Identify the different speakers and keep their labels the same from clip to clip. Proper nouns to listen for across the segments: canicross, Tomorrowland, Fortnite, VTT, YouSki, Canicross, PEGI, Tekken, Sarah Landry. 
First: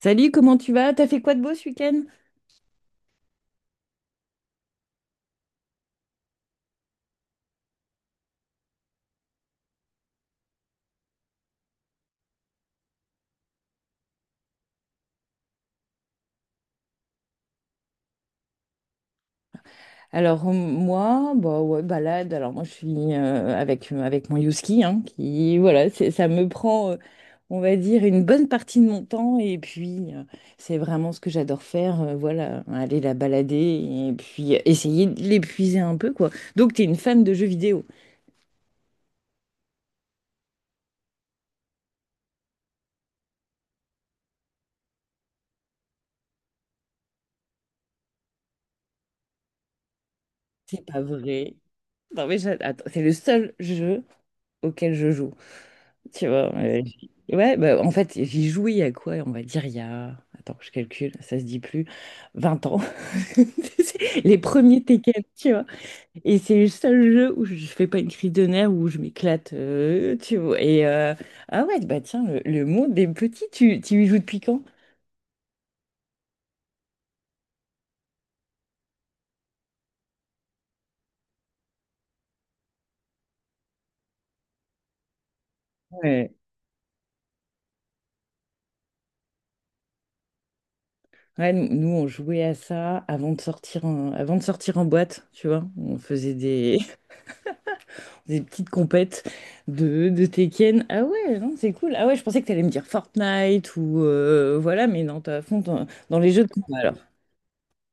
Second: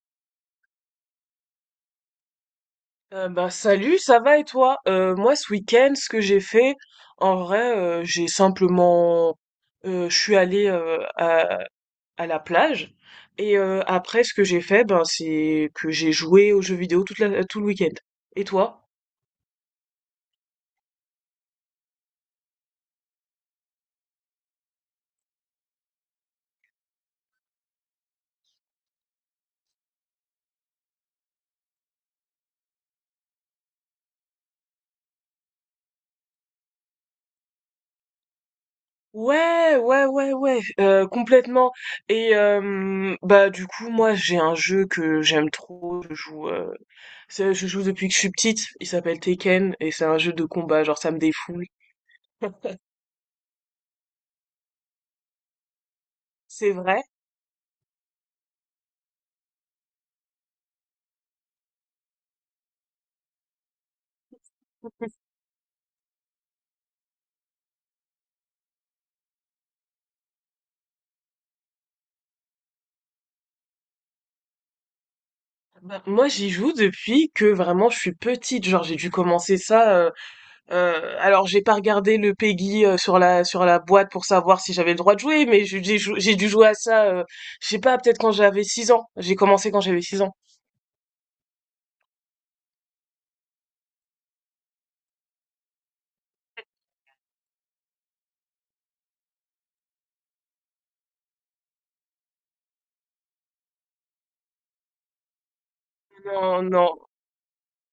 Speaker 1: Salut, comment tu vas? T'as fait quoi de beau ce week-end?
Speaker 2: Bah salut, ça va et toi? Moi ce week-end, ce que j'ai fait, en vrai, j'ai simplement, je suis allée à la plage et après ce que j'ai fait, ben c'est que j'ai joué aux jeux vidéo tout le week-end. Et toi?
Speaker 1: Alors moi, bah ouais, balade. Alors moi, je suis avec avec mon Youski, hein, qui voilà, ça me prend, on va dire, une bonne partie de mon temps. Et puis, c'est vraiment ce que j'adore faire. Voilà, aller la balader et puis essayer de l'épuiser un peu, quoi. Donc, t'es une fan de jeux vidéo?
Speaker 2: Ouais, ouais, ouais, ouais, complètement. Et bah du coup, moi j'ai un jeu que j'aime trop. Je joue, je joue depuis que je suis petite. Il s'appelle Tekken et c'est un jeu de combat.
Speaker 1: C'est
Speaker 2: Genre
Speaker 1: pas
Speaker 2: ça me
Speaker 1: vrai.
Speaker 2: défoule.
Speaker 1: Non mais attends, c'est le seul jeu auquel je joue. Tu vois,
Speaker 2: C'est vrai?
Speaker 1: ouais, bah, en fait, j'y jouais il y a quoi? On va dire il y a, attends, je calcule, ça se dit plus, 20 ans. Les premiers Tekken, tu vois. Et c'est le seul jeu où je fais pas une crise de nerfs, où je m'éclate, tu vois. Et ah ouais, bah tiens, le monde des petits, tu y joues depuis quand?
Speaker 2: Bah, moi, j'y joue depuis que vraiment je suis petite. Genre, j'ai dû commencer ça. Alors, j'ai pas regardé le PEGI sur la boîte pour savoir si j'avais le droit de jouer, mais
Speaker 1: Ouais.
Speaker 2: j'ai dû jouer à ça. Je sais pas, peut-être quand j'avais 6 ans. J'ai commencé quand j'avais 6 ans.
Speaker 1: Ouais, nous, on jouait à ça avant de sortir en, avant de sortir en boîte, tu vois. On faisait des petites compètes de Tekken. Ah ouais, non, c'est cool. Ah ouais, je pensais que t'allais me dire Fortnite ou voilà, mais non, t'as à fond dans, dans les jeux de
Speaker 2: Non,
Speaker 1: combat
Speaker 2: non.
Speaker 1: alors.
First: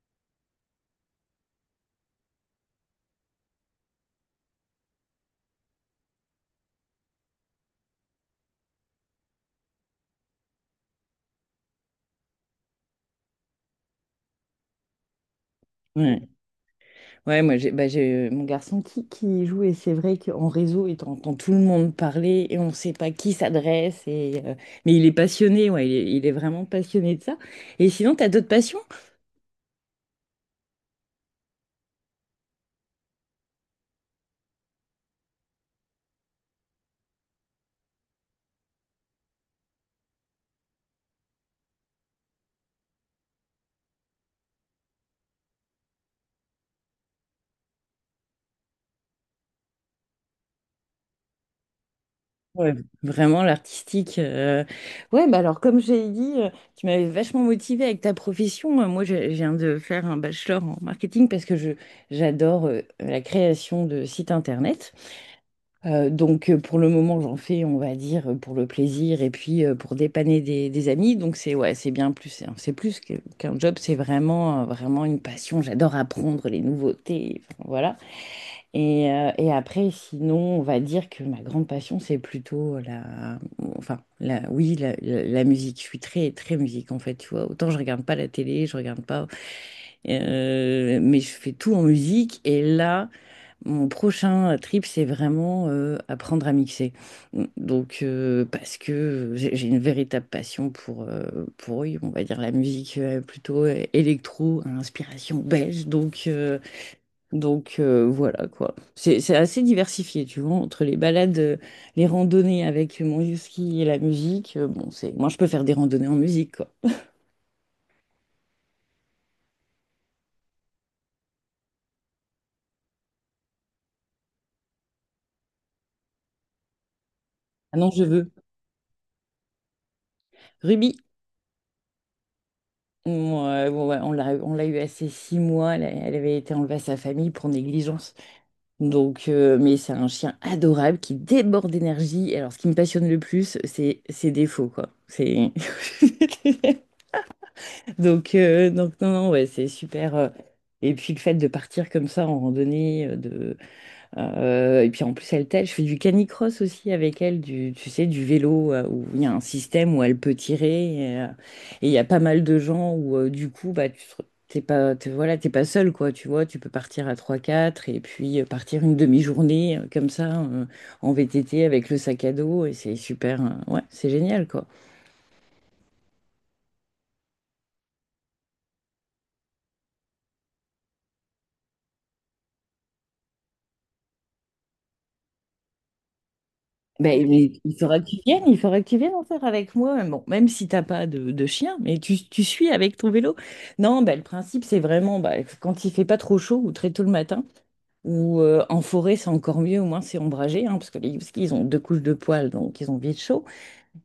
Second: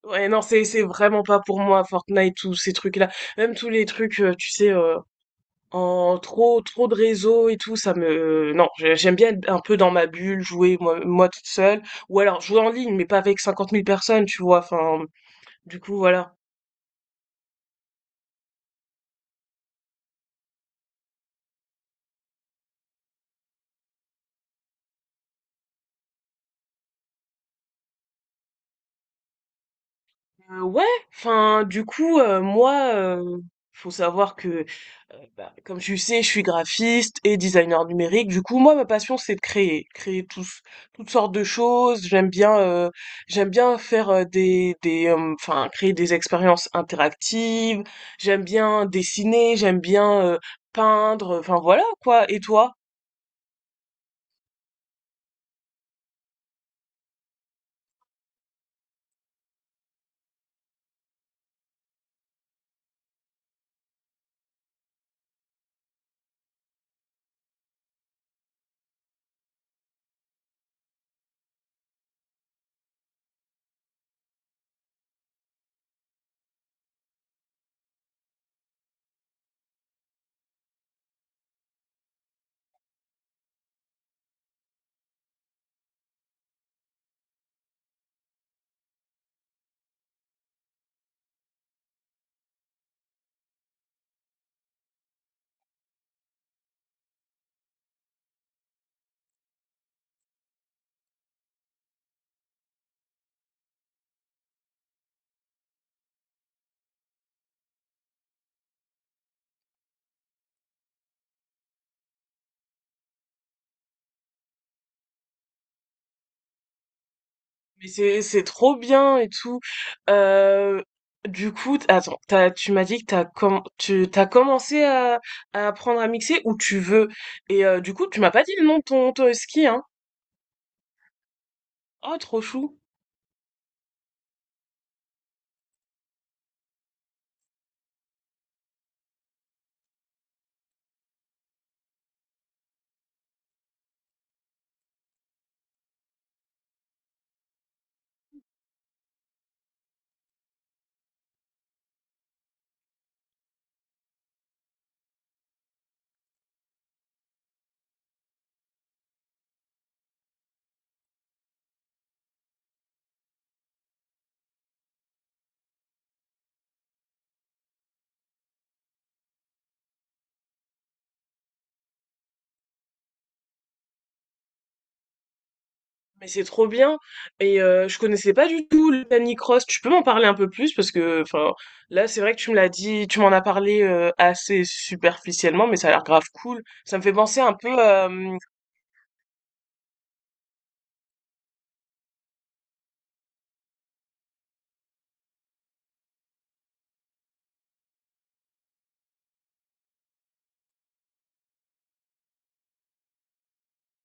Speaker 2: Ouais, non, c'est vraiment pas pour moi Fortnite, tous ces trucs-là. Même tous les trucs, tu sais. En trop trop de réseaux et tout, ça me non, j'aime bien être un peu dans ma bulle, jouer moi toute seule, ou alors jouer en ligne, mais pas avec 50 000 personnes, tu vois. Enfin, du coup
Speaker 1: Ouais,
Speaker 2: voilà.
Speaker 1: ouais, moi j'ai bah, j'ai mon garçon qui joue et c'est vrai qu'en réseau, et entend tout le monde parler et on ne sait pas qui s'adresse. Et, mais il est passionné, ouais, il est vraiment passionné de ça. Et sinon, t'as d'autres passions?
Speaker 2: Ouais, enfin, du coup, moi, faut savoir que, bah, comme tu sais, je suis graphiste et designer numérique. Du coup, moi, ma passion, c'est de créer, toutes sortes de choses. J'aime bien faire enfin, créer des expériences interactives. J'aime bien dessiner. J'aime bien peindre. Enfin, voilà quoi. Et
Speaker 1: Ouais,
Speaker 2: toi?
Speaker 1: vraiment l'artistique. Ouais, bah alors comme j'ai dit, tu m'avais vachement motivée avec ta profession. Moi, j'ai je viens de faire un bachelor en marketing parce que je j'adore la création de sites internet. Donc pour le moment, j'en fais, on va dire, pour le plaisir et puis pour dépanner des amis. Donc c'est ouais, c'est bien plus, c'est plus qu'un job, c'est vraiment vraiment une passion. J'adore apprendre les nouveautés. Enfin, voilà. Et après, sinon, on va dire que ma grande passion, c'est plutôt enfin, oui, la musique. Je suis très, très musique, en fait, tu vois. Autant je regarde pas la télé, je regarde pas. Mais je fais tout en musique. Et là, mon prochain trip, c'est vraiment apprendre à mixer. Donc, parce que j'ai une véritable passion pour, oui, on va dire, la musique plutôt électro, à inspiration belge. Donc voilà quoi. C'est assez diversifié, tu vois, entre les balades, les randonnées avec mon ski et la musique. Bon, c'est moi je peux faire des randonnées en musique quoi.
Speaker 2: Mais c'est trop bien et tout. Euh, du coup, attends, tu m'as dit que tu t'as commencé à apprendre à mixer où tu veux. Et
Speaker 1: Ah non,
Speaker 2: du
Speaker 1: je
Speaker 2: coup, tu
Speaker 1: veux.
Speaker 2: m'as pas dit le nom de ton ski, hein.
Speaker 1: Ruby,
Speaker 2: Oh, trop chou.
Speaker 1: moi, bon, ouais, on l'a eu assez 6 mois. Elle, elle avait été enlevée à sa famille pour négligence. Donc, mais c'est un chien adorable qui déborde d'énergie. Et alors, ce qui me passionne le plus, c'est ses défauts quoi. C'est donc, donc non, non, ouais, c'est super. Et puis le fait de partir comme ça en randonnée, et puis en plus elle t'aide. Je fais du canicross aussi avec elle, du, tu sais, du vélo où il y a un système où elle peut tirer. Et il y a pas mal de gens où du coup, bah, t'es pas, voilà, t'es pas seul, quoi. Tu vois, tu peux partir à 3, 4 et puis partir une demi-journée comme ça en VTT avec le sac à dos. Et c'est super. Ouais, c'est génial, quoi.
Speaker 2: Mais c'est trop bien. Et je connaissais pas du tout le Canicross. Tu peux m'en parler un peu plus parce que, enfin, là, c'est vrai que tu me l'as dit, tu m'en as parlé assez superficiellement, mais ça a l'air grave cool. Ça me fait
Speaker 1: Ben,
Speaker 2: penser
Speaker 1: mais
Speaker 2: un
Speaker 1: il
Speaker 2: peu,
Speaker 1: faudra que tu viennes, il faudra que tu viennes en faire avec moi. Bon, même si t'as pas de, de chien, mais tu suis avec ton vélo. Non, ben, le principe, c'est vraiment ben, quand il fait pas trop chaud ou très tôt le matin, ou en forêt, c'est encore mieux, au moins c'est ombragé, hein, parce que les huskies, ils ont 2 couches de poils, donc ils ont vite chaud.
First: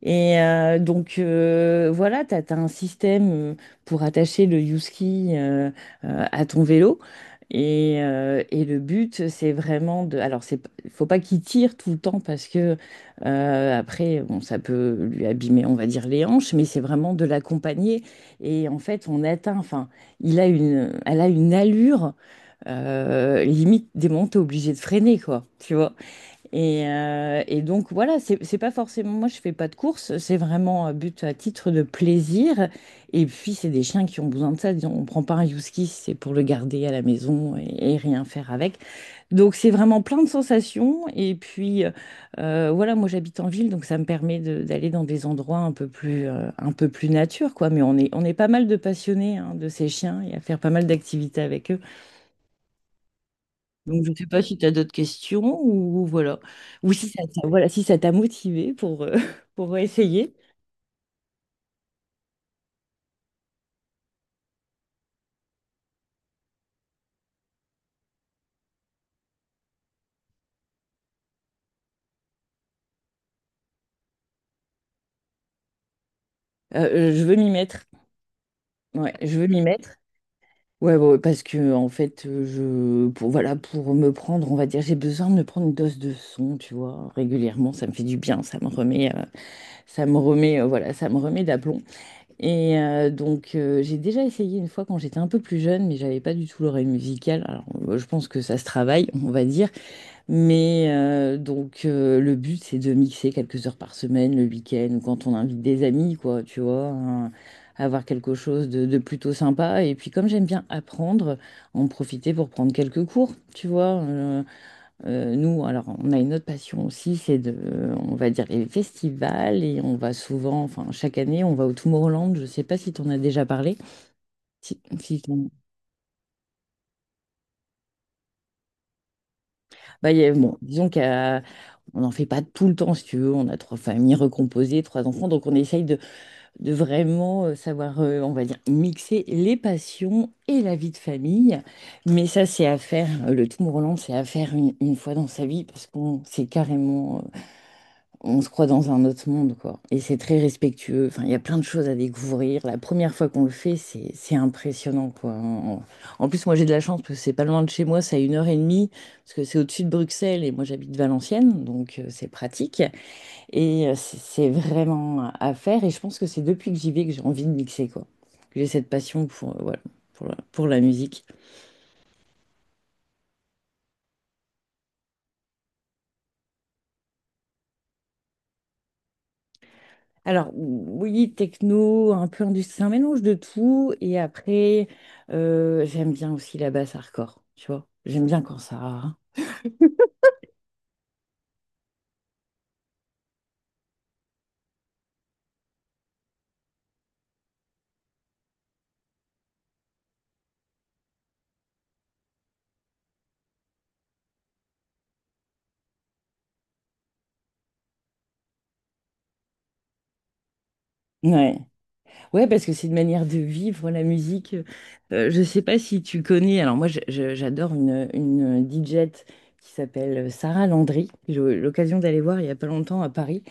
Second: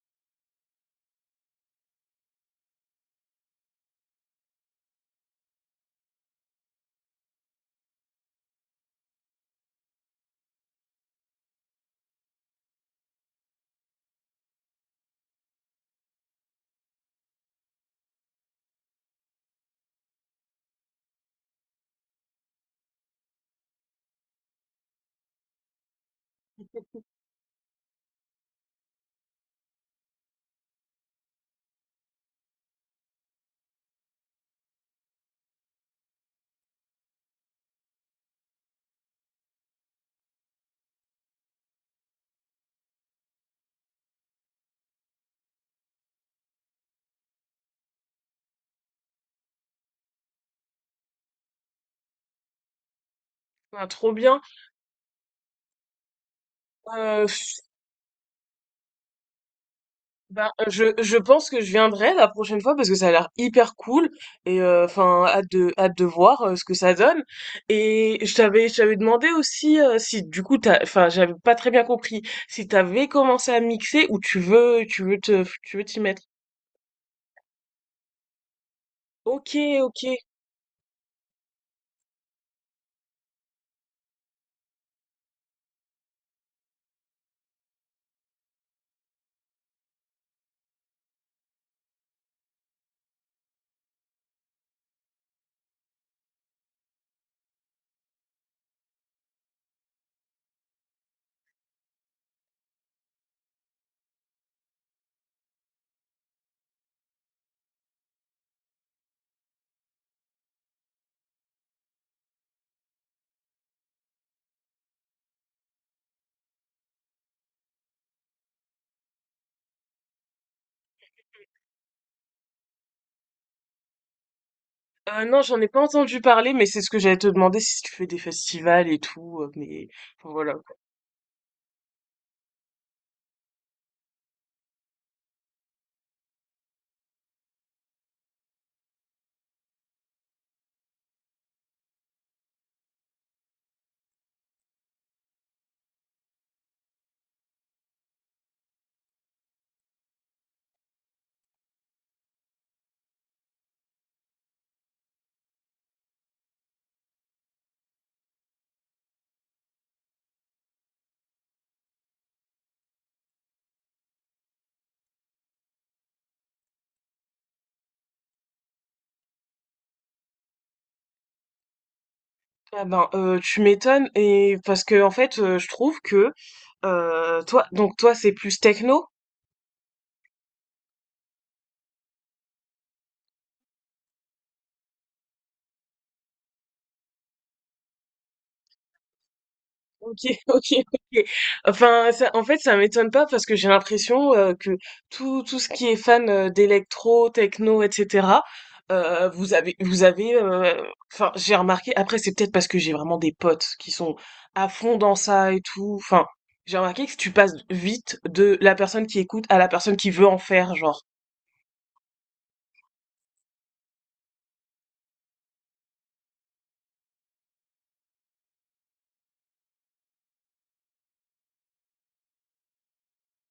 Speaker 1: Et donc voilà, tu as, un système pour attacher le YouSki à ton vélo. Et le but, c'est vraiment de... Alors, faut pas qu'il tire tout le temps parce que après, bon, ça peut lui abîmer, on va dire, les hanches, mais c'est vraiment de l'accompagner. Et en fait, on atteint, enfin, elle a une allure, limite, des moments, t'es obligé de freiner, quoi, tu vois. Et donc voilà, c'est pas forcément, moi je fais pas de course, c'est vraiment un but à titre de plaisir. Et puis c'est des chiens qui ont besoin de ça, disons, on prend pas un husky, c'est pour le garder à la maison et rien faire avec. Donc c'est vraiment plein de sensations. Et puis voilà, moi j'habite en ville, donc ça me permet d'aller dans des endroits un peu plus nature, quoi. Mais on est pas mal de passionnés hein, de ces chiens et à faire pas mal d'activités avec eux.
Speaker 2: à
Speaker 1: Donc, je
Speaker 2: trop
Speaker 1: ne sais pas
Speaker 2: bien.
Speaker 1: si tu as d'autres questions ou voilà. Ou si ça t'a voilà, si ça t'a motivé pour, pour essayer.
Speaker 2: Ben, je pense que je viendrai la prochaine fois parce que ça a l'air hyper cool et enfin hâte de voir ce que ça donne. Et je t'avais demandé aussi si du coup t'as enfin j'avais pas très bien compris si t'avais commencé à mixer ou tu veux t'y mettre.
Speaker 1: Je veux m'y mettre. Ouais, je veux
Speaker 2: Ok,
Speaker 1: m'y mettre.
Speaker 2: ok.
Speaker 1: Ouais, bon, parce que en fait, je pour voilà, pour me prendre, on va dire, j'ai besoin de me prendre une dose de son, tu vois, régulièrement, ça me fait du bien, ça me remet, voilà, ça me remet d'aplomb. Et donc, j'ai déjà essayé une fois quand j'étais un peu plus jeune, mais j'avais pas du tout l'oreille musicale. Alors, je pense que ça se travaille, on va dire. Mais donc le but c'est de mixer quelques heures par semaine, le week-end, ou quand on invite des amis, quoi, tu vois, hein, avoir quelque chose de plutôt sympa. Et puis comme j'aime bien apprendre, en profiter pour prendre quelques cours, tu vois. Nous, alors on a une autre passion aussi, c'est de, on va dire les festivals, et on va souvent, enfin chaque année, on va au Tomorrowland. Je sais pas si t'en as déjà parlé. Si, si.
Speaker 2: Non, j'en ai pas entendu parler mais c'est ce que j'allais te demander si tu fais des festivals et tout, mais
Speaker 1: Bah,
Speaker 2: enfin, voilà.
Speaker 1: bon, disons qu'on n'en fait pas tout le temps, si tu veux. On a 3 familles recomposées, 3 enfants. Donc, on essaye de vraiment savoir, on va dire, mixer les passions et la vie de famille. Mais ça, c'est à faire. Le tout mourlant, c'est à faire une fois dans sa vie parce qu'on c'est carrément on se croit dans un autre monde, quoi. Et c'est très respectueux. Enfin, il y a plein de choses à découvrir. La première fois qu'on le fait, c'est impressionnant, quoi. En, en plus, moi, j'ai de la chance parce que c'est pas loin de chez moi, c'est à une heure et demie, parce que c'est au-dessus de Bruxelles et moi, j'habite Valenciennes, donc c'est pratique. Et c'est vraiment à faire. Et je pense que c'est depuis que j'y vais que j'ai envie de mixer, quoi. Que j'ai cette passion pour, voilà, pour pour la musique.
Speaker 2: Ah ben tu m'étonnes et parce que en fait je trouve que toi donc toi c'est plus techno.
Speaker 1: Alors, oui, techno, un peu industrie, c'est un mélange de tout. Et après, j'aime bien aussi la basse hardcore, tu vois. J'aime bien quand ça.
Speaker 2: Ok, ok, ok. Enfin, ça, en fait, ça m'étonne pas parce que j'ai l'impression que tout ce qui est fan d'électro, techno, etc. Vous avez, enfin, j'ai remarqué. Après, c'est peut-être parce que j'ai vraiment des potes qui sont à fond dans ça et tout. Enfin, j'ai remarqué que tu passes vite de la personne qui écoute à la personne qui veut en faire, genre.
Speaker 1: Ouais. Ouais, parce que c'est une manière de vivre la musique. Je sais pas si tu connais. Alors, moi, j'adore une DJ qui s'appelle Sarah Landry. J'ai eu l'occasion d'aller voir il y a pas longtemps à Paris.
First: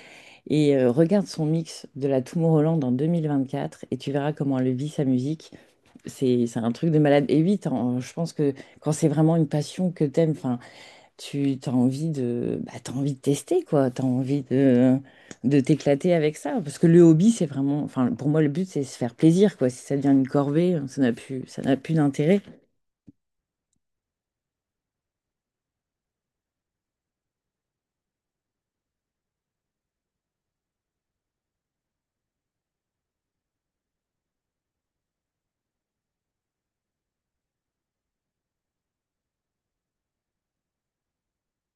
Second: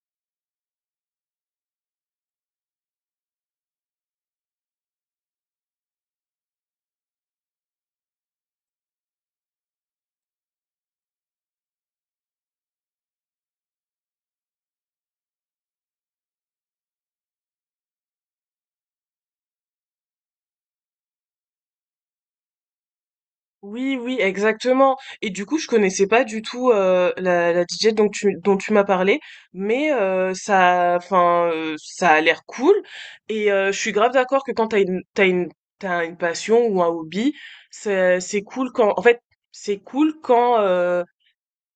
Speaker 1: Et regarde son mix de la Tomorrowland en 2024 et tu verras comment elle vit sa musique. C'est un truc de malade. Et oui, je pense que quand c'est vraiment une passion que t'aimes, enfin, tu as envie de, bah, t'as envie de tester, quoi. T'as envie de t'éclater avec ça. Parce que le hobby, c'est vraiment, enfin, pour moi, le but, c'est se faire plaisir, quoi. Si ça devient une corvée, hein, ça n'a plus d'intérêt.
Speaker 2: Oui, oui, exactement. Et du coup, je connaissais pas du tout la DJ dont tu m'as parlé, mais enfin, ça a l'air cool. Et je suis grave d'accord que quand t'as une passion ou un hobby, c'est cool quand, en fait, c'est cool quand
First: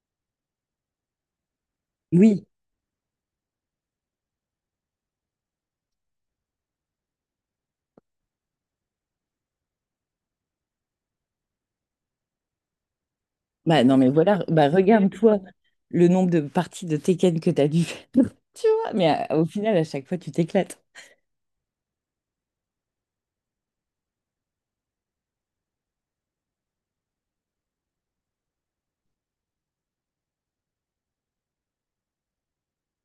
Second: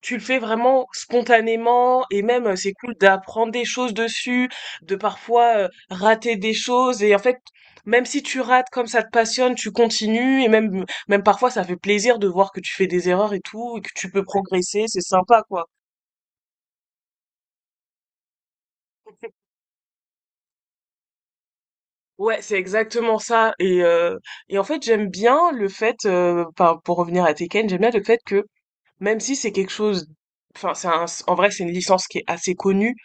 Speaker 2: tu le fais vraiment spontanément et
Speaker 1: Oui.
Speaker 2: même, c'est cool d'apprendre des choses dessus, de parfois, rater des choses et en fait, même si tu rates, comme ça te passionne, tu continues et même parfois ça fait plaisir de voir que tu fais des erreurs et tout et
Speaker 1: Bah,
Speaker 2: que
Speaker 1: non, mais
Speaker 2: tu peux, ouais,
Speaker 1: voilà, bah,
Speaker 2: progresser, c'est
Speaker 1: regarde-toi
Speaker 2: sympa, quoi.
Speaker 1: le nombre de parties de Tekken que t'as dû faire. Tu vois, mais au final, à chaque fois, tu t'éclates.
Speaker 2: Ouais, c'est exactement ça et en fait, j'aime bien le fait, enfin, pour revenir à Tekken, j'aime bien le fait que, même si c'est quelque chose, enfin, c'est un en vrai, c'est une licence qui est assez connue,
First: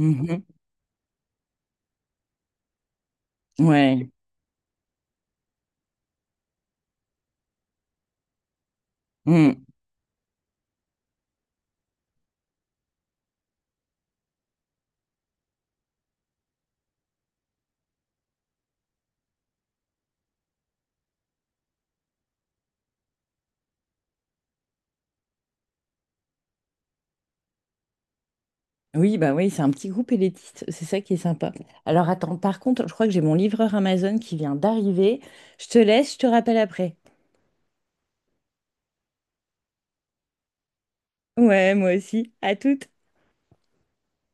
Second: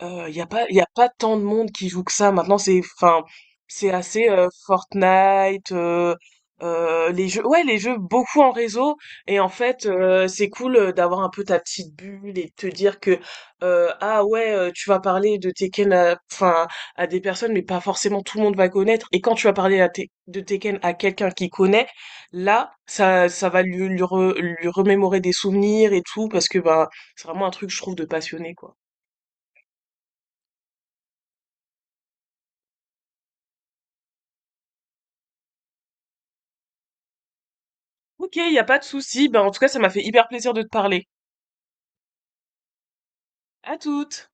Speaker 2: il y a pas tant de monde qui joue que ça. Maintenant, enfin, c'est
Speaker 1: Ouais.
Speaker 2: assez Fortnite, les jeux, ouais, les jeux beaucoup en réseau. Et en
Speaker 1: Mm.
Speaker 2: fait, c'est cool d'avoir un peu ta petite bulle et de te dire que, ah ouais, tu vas parler de Tekken, enfin, à des personnes, mais pas forcément tout le monde va connaître. Et quand tu vas parler de Tekken à quelqu'un qui connaît, là, ça va lui remémorer des souvenirs et tout, parce que, ben, c'est vraiment un truc, je trouve, de passionné, quoi.
Speaker 1: Oui, bah oui, c'est un petit groupe élitiste, c'est ça qui est sympa. Alors attends, par contre, je crois que j'ai mon livreur Amazon qui vient d'arriver. Je te laisse, je te rappelle après.
Speaker 2: Ok, il n'y a pas de souci. Ben, en tout cas, ça m'a fait hyper plaisir de te parler.
Speaker 1: Ouais, moi aussi. À toutes.
Speaker 2: À toutes!